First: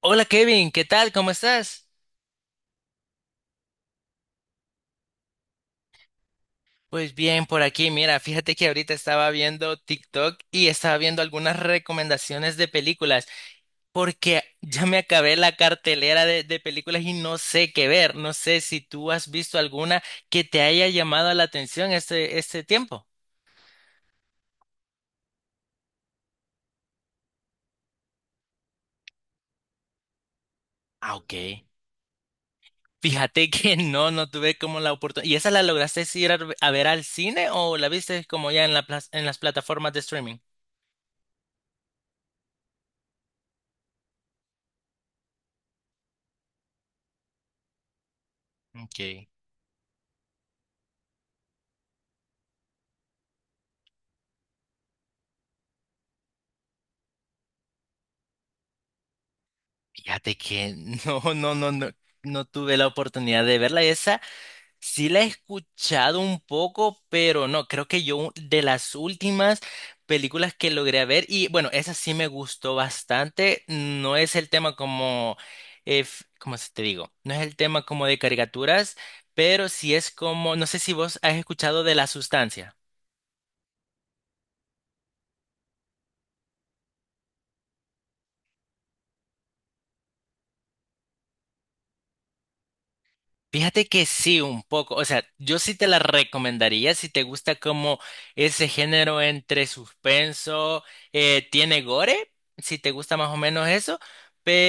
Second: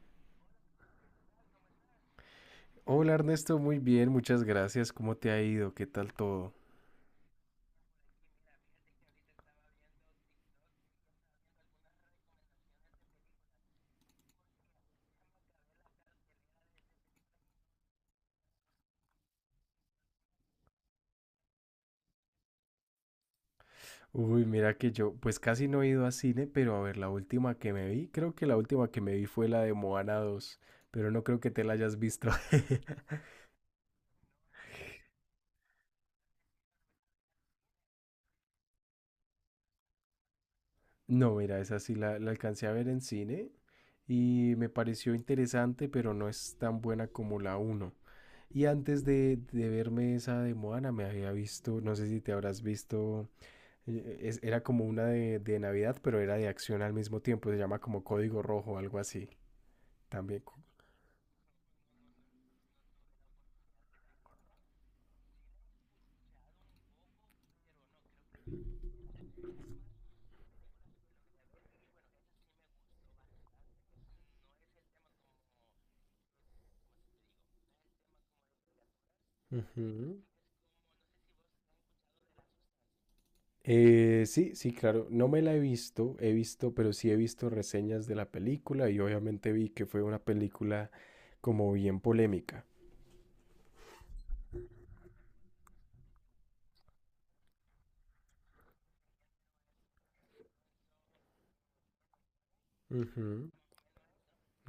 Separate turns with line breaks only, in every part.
Hola Kevin, ¿qué tal? ¿Cómo estás?
Hola Ernesto, muy bien, muchas gracias. ¿Cómo te ha ido? ¿Qué tal todo?
Pues bien, por aquí, mira, fíjate que ahorita estaba viendo TikTok y estaba viendo algunas recomendaciones de películas, porque ya me acabé la cartelera de películas y no sé qué ver. No sé si tú has visto alguna que te haya llamado la atención este tiempo.
Uy, mira que yo, pues casi no he ido a cine, pero a ver, la última que me vi, creo que la última que me vi fue la de Moana dos, pero
Ah,
no
ok.
creo que te la hayas visto.
Fíjate que no tuve como la oportunidad. ¿Y esa la lograste ir a ver al cine o la viste como ya en las plataformas de streaming?
No, mira, esa sí la alcancé a ver en cine y me pareció interesante, pero no es tan buena como la uno. Y antes
Ok.
de verme esa de Moana, me había visto, no sé si te habrás visto. Era como una de Navidad, pero era de acción al mismo tiempo. Se llama como Código Rojo, algo así.
Fíjate
También.
que no, no, no, no, no tuve la oportunidad de verla. Esa sí la he escuchado un poco, pero no, creo que yo de las últimas películas que logré ver, y bueno, esa sí me gustó bastante. No es el tema como, ¿cómo se te digo? No es el tema como de caricaturas, pero sí es
Ujú.
como, no sé si vos has escuchado de La Sustancia.
Sí, sí, claro. No me la he visto, pero sí he visto reseñas de la película y obviamente vi que fue una película como bien polémica.
Fíjate que sí, un poco. O sea, yo sí te la recomendaría si te gusta como ese género entre suspenso, tiene gore, si te gusta más o
Ujú.
menos eso,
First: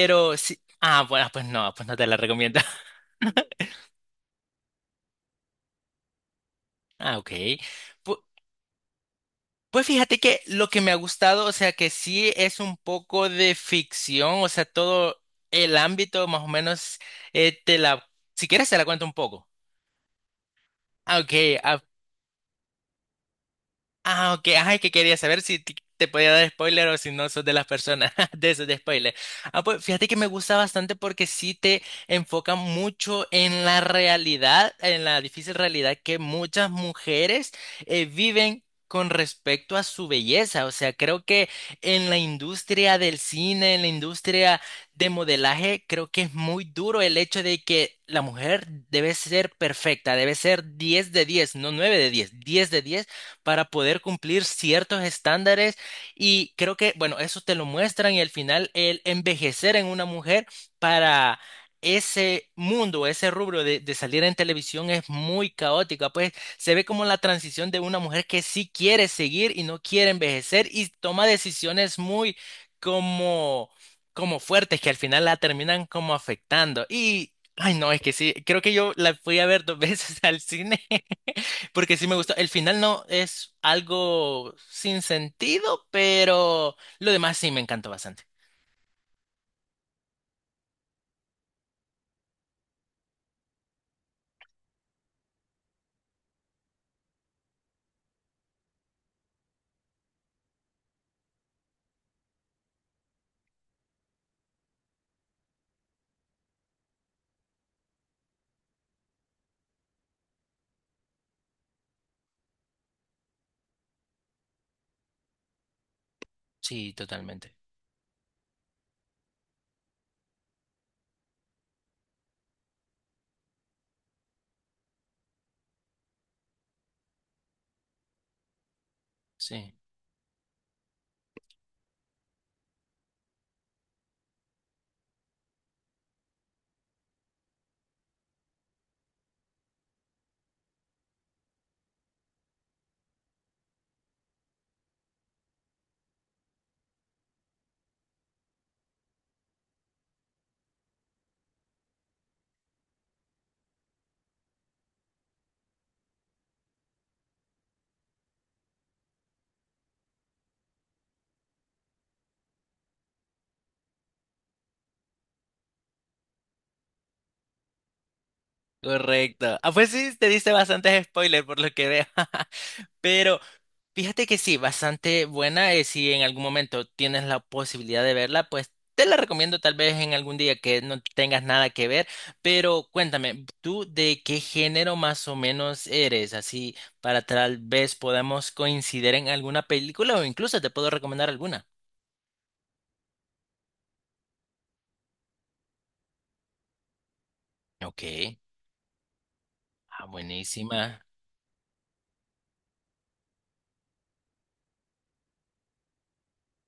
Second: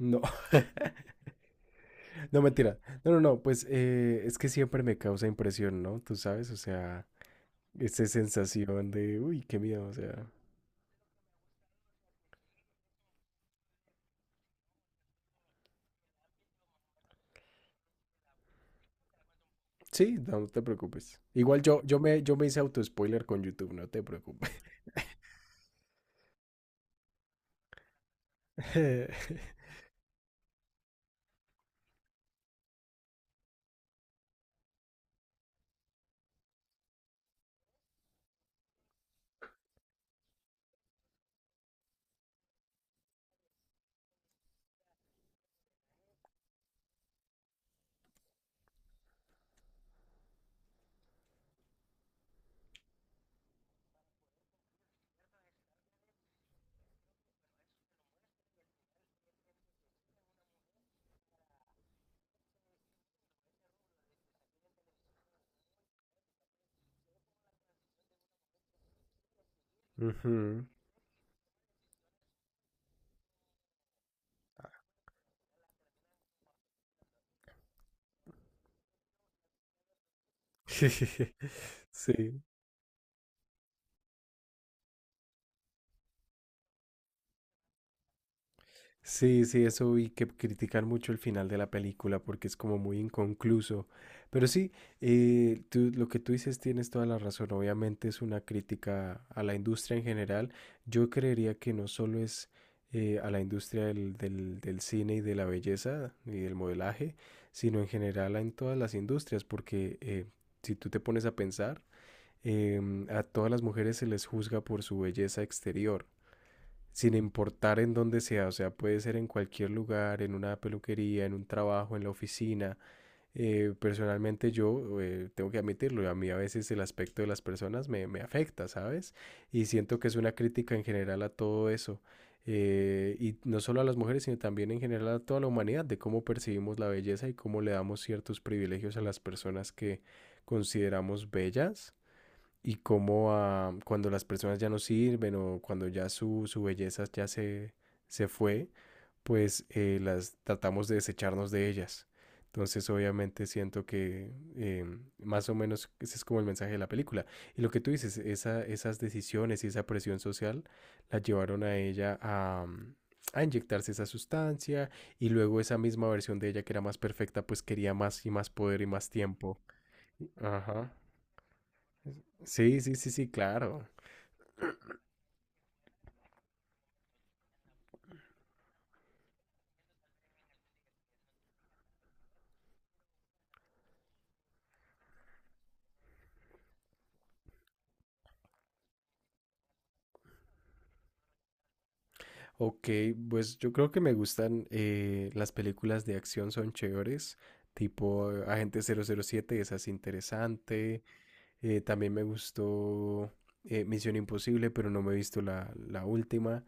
No,
sí. Ah, bueno, pues no te la
no
recomiendo.
mentira. No, no, no, es que siempre me causa impresión, ¿no? Tú sabes, o sea,
Ah, ok.
esa
Pu-
sensación de, uy, qué miedo,
Pues
o
fíjate
sea.
que lo que me ha gustado, o sea, que sí es un poco de ficción, o sea, todo el ámbito más o menos, eh, te la, si quieres te la cuento un poco.
Sí, no, no te
Ah,
preocupes.
ok,
Igual
ah,
yo me hice auto-spoiler con YouTube, no te
Ok.
preocupes.
Ajá, es que quería saber si te podía dar spoiler o si no sos de las personas de esos de spoiler. Ah, pues fíjate que me gusta bastante porque sí te enfoca mucho en la realidad, en la difícil realidad que muchas mujeres viven. Con respecto a su belleza, o sea, creo que en la industria del cine, en la industria de modelaje, creo que es muy duro el hecho de que la mujer debe ser perfecta, debe ser 10 de 10, no 9 de 10, 10 de 10 para poder cumplir ciertos estándares y creo que, bueno, eso te lo muestran y al final el envejecer en una mujer para ese mundo, ese rubro de salir en televisión es muy caótica, pues se ve como la transición de una mujer que sí quiere seguir y no quiere
Ujú.
envejecer y toma decisiones muy como, como fuertes que al final la terminan como afectando. Y, ay no, es que sí, creo que yo la fui a ver dos veces al cine porque sí me gustó.
Sí,
El final no es algo sin sentido, pero lo demás sí me encantó bastante.
sí, sí, eso vi que critican mucho el final de la película porque es como muy inconcluso. Pero sí, lo que tú dices tienes toda la razón. Obviamente es una crítica a la industria en general. Yo creería que no solo es a la industria del cine y de la belleza y del modelaje, sino en general en todas las industrias, porque si tú te pones a pensar, a todas las mujeres se les juzga por su belleza exterior
Sí,
sin
totalmente.
importar en dónde sea, o sea, puede ser en cualquier lugar, en una peluquería, en un trabajo, en la oficina. Personalmente yo tengo que admitirlo, a mí a veces el aspecto de las personas me afecta, ¿sabes? Y
Sí.
siento que es una crítica en general a todo eso. Y no solo a las mujeres, sino también en general a toda la humanidad, de cómo percibimos la belleza y cómo le damos ciertos privilegios a las personas que consideramos bellas y cómo cuando las personas ya no sirven o cuando ya su belleza se fue, las tratamos de desecharnos de ellas. Entonces, obviamente siento que más o menos ese es como el mensaje de la película. Y lo que tú dices, esas decisiones y esa presión social la llevaron a ella a, a inyectarse esa sustancia y luego esa misma versión de ella que era más perfecta, pues quería más y más poder y más
Correcto.
tiempo.
Ah, pues sí, te diste
Ajá.
bastantes spoilers por lo que veo.
Sí, sí, sí, sí,
Pero,
claro.
fíjate que sí, bastante buena. Si en algún momento tienes la posibilidad de verla, pues te la recomiendo tal vez en algún día que no tengas nada que ver. Pero cuéntame, ¿tú de qué género más o menos eres? Así para tal vez podamos coincidir en alguna película o incluso te puedo recomendar alguna.
Ok, pues yo creo que me gustan las películas de acción, son chéveres,
Ok,
tipo Agente 007, esa es
buenísima.
interesante. También me gustó Misión Imposible, pero no me he visto la última.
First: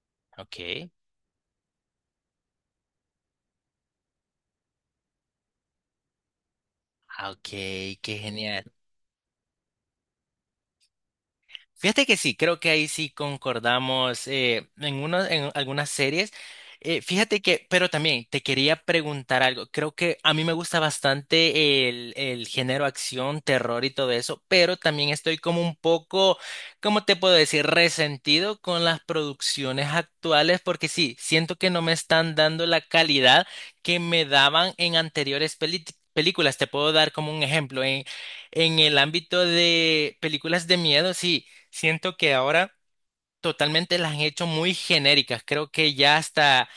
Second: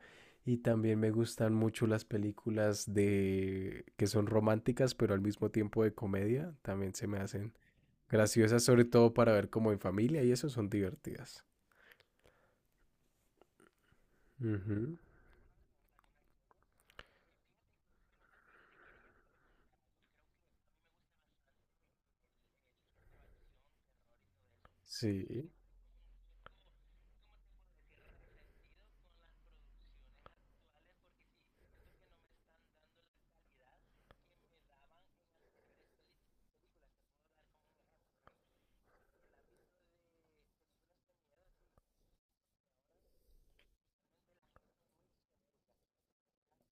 Y
Ok,
también me gustan mucho las películas de que son románticas, pero al mismo tiempo de comedia, también se me
ok,
hacen
qué
graciosas,
genial.
sobre todo para ver como en familia, y eso son divertidas.
Fíjate que sí, creo que ahí sí concordamos,
Ujú.
en algunas series. Fíjate que, pero también te quería preguntar algo. Creo que a mí me gusta bastante el género acción, terror y todo eso, pero también estoy
Sí.
como un poco, ¿cómo te puedo decir? Resentido con las producciones actuales porque sí, siento que no me están dando la calidad que me daban en anteriores películas. Te puedo dar como un ejemplo. En el ámbito de películas de miedo, sí. Siento que ahora totalmente las han hecho muy genéricas. Creo que ya hasta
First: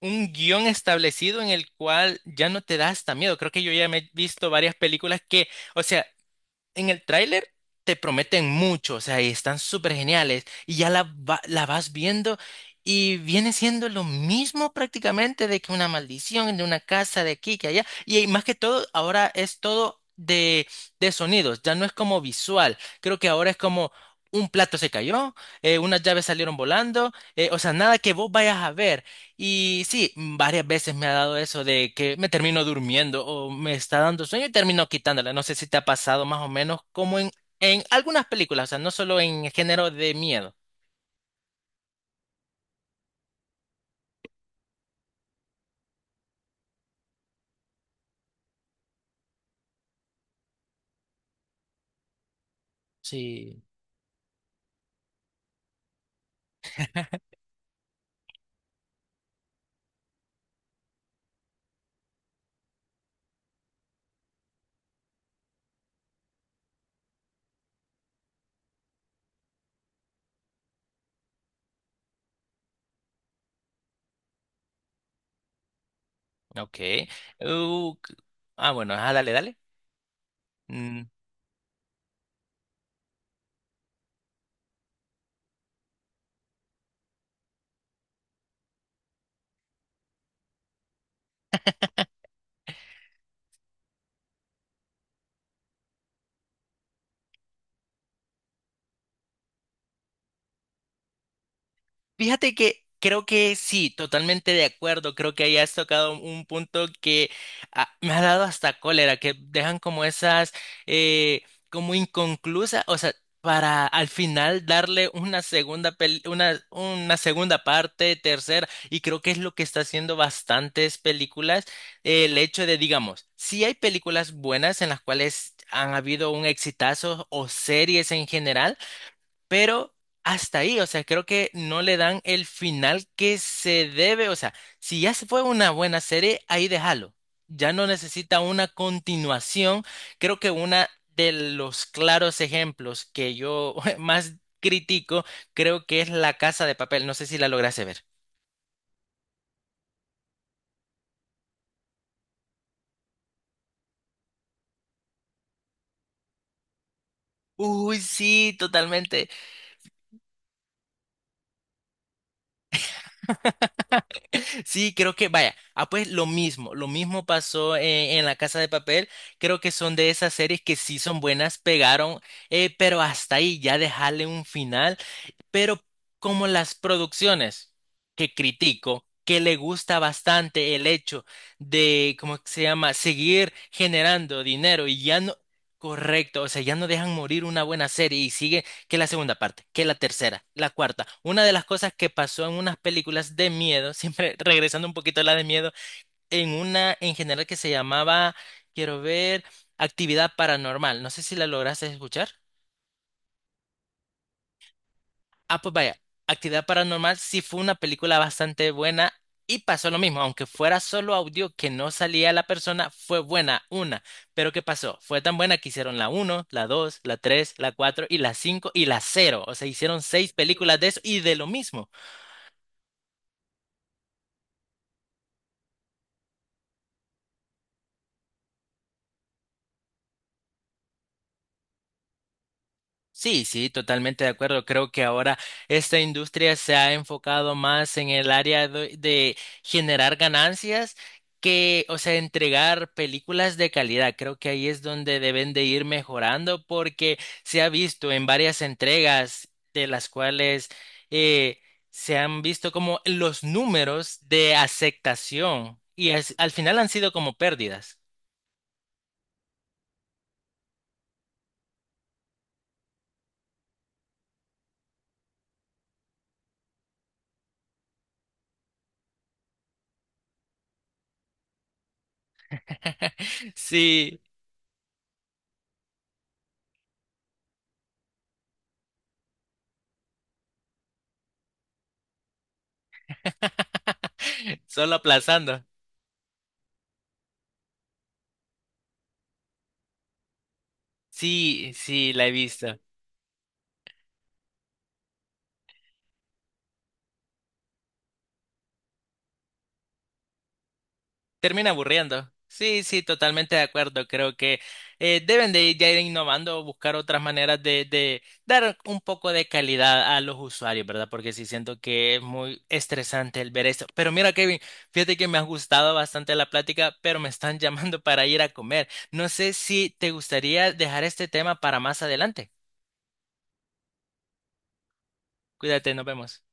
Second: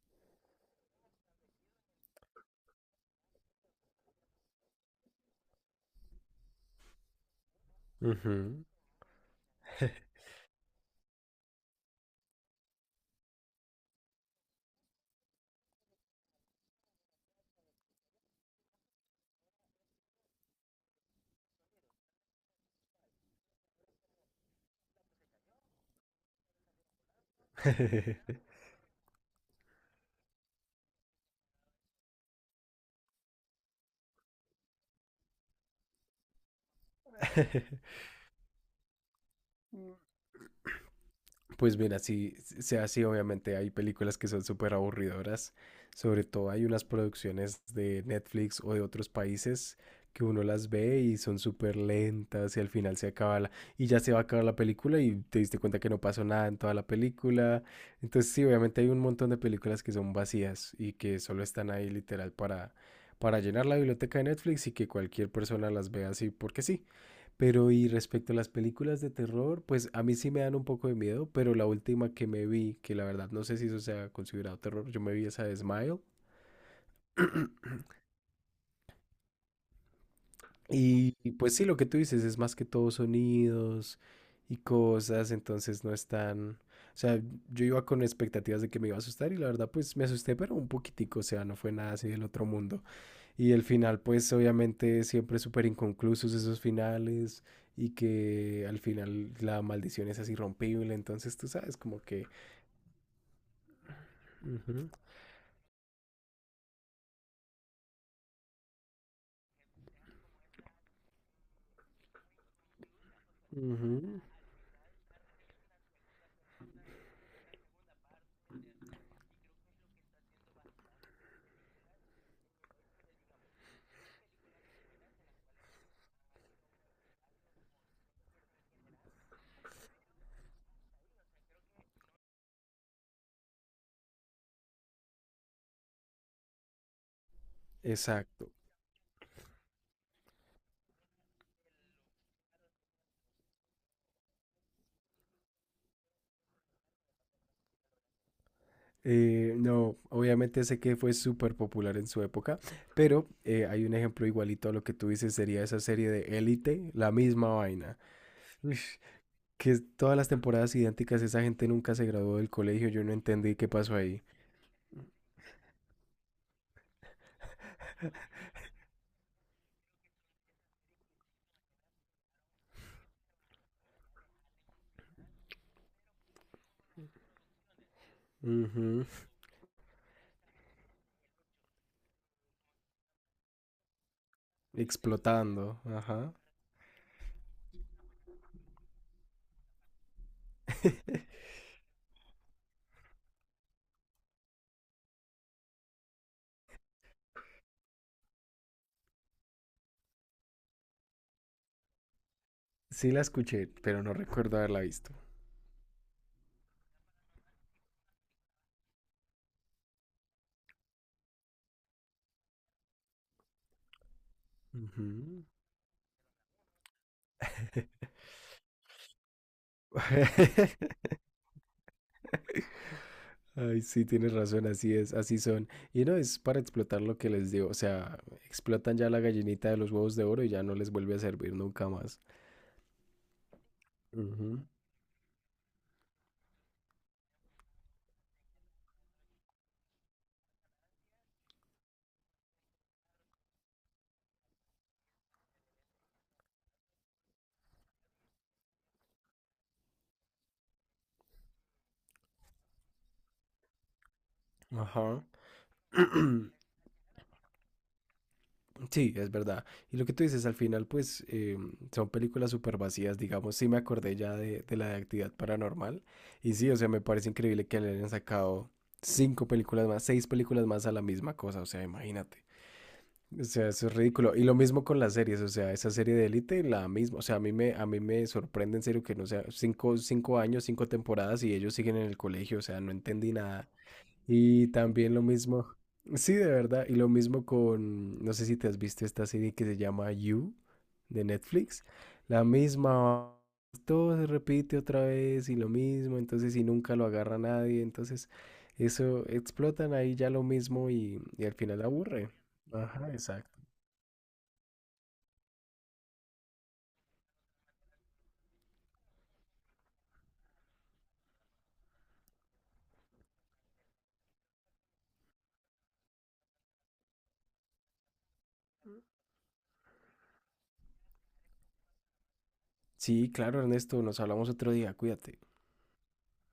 un guión establecido en el cual ya no te da hasta miedo. Creo que yo ya me he visto varias películas que, o sea, en el tráiler te prometen
Ujú.
mucho, o sea, y están súper geniales, y la vas viendo y viene siendo lo mismo prácticamente de que una maldición, de una casa de aquí, que allá, y más que todo, ahora es todo de sonidos, ya no es como visual, creo que ahora es como... Un plato se cayó, unas llaves salieron volando, o sea, nada que vos vayas a ver, y sí, varias veces me ha dado eso de que me termino durmiendo o me está dando sueño y termino quitándola. No sé si te ha pasado más o menos como en algunas películas, o sea, no solo en género de miedo.
Pues mira, sí, sí, sea así, obviamente hay películas que son súper aburridoras, sobre todo hay unas producciones de Netflix o de otros países que uno las ve y son súper lentas y al final se acaba la,
Sí,
y ya se va a acabar la película y te diste cuenta que no pasó nada en toda la película. Entonces sí, obviamente hay un montón de películas que son vacías y que solo están ahí literal para llenar la biblioteca de Netflix y que cualquier persona las vea así porque sí. Pero y respecto a las películas de terror, pues a mí sí me dan un poco de miedo, pero la última que me vi, que la verdad no sé si eso sea considerado terror, yo me vi esa de Smile.
ok. Uh, c- bueno, dale, dale. Mm,
Y pues sí, lo que tú dices es más que todo sonidos y cosas, entonces no es tan... O sea, yo iba con expectativas de que me iba a asustar y la verdad pues me asusté, pero un poquitico, o sea, no fue nada así del otro mundo. Y el final, pues obviamente siempre súper inconclusos esos finales y que al final la maldición es así rompible, entonces tú sabes como que...
Fíjate que creo que sí, totalmente de
Ujú,
acuerdo. Creo que ahí has tocado un punto que me ha dado hasta cólera, que dejan como esas, eh, como inconclusas, o sea, para al
ujú.
final darle una segunda parte, tercera, y creo que es lo que está haciendo bastantes películas, el hecho de, digamos, sí hay películas buenas en las cuales han habido un exitazo o series en general, pero hasta ahí, o sea, creo que no le dan el final que se debe, o sea, si ya se fue una buena serie, ahí déjalo. Ya no necesita
Exacto.
una continuación. Creo que una de los claros ejemplos que yo más critico, creo que es La Casa de Papel. No sé si la lograste ver.
No, obviamente sé que fue súper popular en su época, pero hay un ejemplo igualito a lo que tú dices, sería esa serie de Élite, la misma
Uy,
vaina.
sí,
Ush,
totalmente.
que todas las temporadas idénticas, esa gente nunca se graduó del colegio, yo no entendí qué pasó ahí.
Sí, creo que, vaya, pues lo mismo pasó en La Casa de Papel, creo que son de esas series que sí son buenas, pegaron, pero hasta ahí ya dejarle un final, pero como las producciones que
Ujú.
critico, que le gusta bastante el hecho de, ¿cómo se llama?, seguir generando dinero y ya no...
Explotando, ajá.
Correcto, o sea, ya no dejan morir una buena serie y sigue que la segunda parte, que la tercera, la cuarta. Una de las cosas que pasó en unas películas de miedo, siempre regresando un poquito a la de miedo, en una en general que se llamaba, quiero ver, Actividad Paranormal. No sé si la lograste escuchar.
Sí la escuché, pero no recuerdo haberla visto.
Ah, pues vaya, Actividad Paranormal sí fue una película bastante buena y pasó lo mismo, aunque fuera solo audio que no salía la persona, fue buena una. Pero ¿qué pasó? Fue tan
Ujú.
buena que hicieron la uno, la 2, la 3, la 4 y la 5 y la cero. O sea, hicieron seis películas de eso y de lo mismo.
Ay, sí, tienes razón, así es, así son. Y no, es para explotar lo que les digo, o sea, explotan ya la gallinita de los huevos de oro y ya no les vuelve a servir nunca más.
Sí, sí, totalmente de acuerdo.
Ujú.
Creo que ahora esta industria se ha enfocado más en el área de generar ganancias que, o sea, entregar películas de calidad. Creo que ahí es donde deben de ir mejorando porque se ha visto en varias entregas de las cuales eh, se han visto como los números de
Ajá.
aceptación y al final han sido como pérdidas.
Sí, es verdad. Y lo que tú dices, al final, son películas súper vacías, digamos. Sí, me acordé ya de la de actividad paranormal. Y sí, o sea, me parece increíble que le hayan sacado cinco películas más, seis películas más a la misma cosa. O sea, imagínate. O sea, eso es
Sí,
ridículo. Y lo mismo con las series, o sea, esa serie de Élite, la misma, o sea, a mí me sorprende en serio que no sea cinco años, cinco temporadas y ellos siguen en el colegio, o sea, no entendí nada. Y
solo
también lo
aplazando.
mismo, sí, de verdad, y lo mismo con, no sé si te has visto esta serie que se llama You de
Sí,
Netflix,
sí, la he
la
visto.
misma, todo se repite otra vez y lo mismo, entonces y nunca lo agarra nadie, entonces eso explotan ahí ya lo mismo y al
Termina
final aburre.
aburriendo. Sí, sí,
Ajá,
totalmente
exacto.
de acuerdo. Creo que deben de ya ir innovando, buscar otras maneras de dar un poco de calidad a los usuarios, ¿verdad? Porque sí siento que es muy estresante el ver esto. Pero mira, Kevin, fíjate que me ha gustado bastante la plática, pero me están llamando para ir a comer. No sé si te gustaría dejar este tema para más adelante.
Sí, claro, Ernesto, nos hablamos otro día, cuídate.
Cuídate, nos vemos.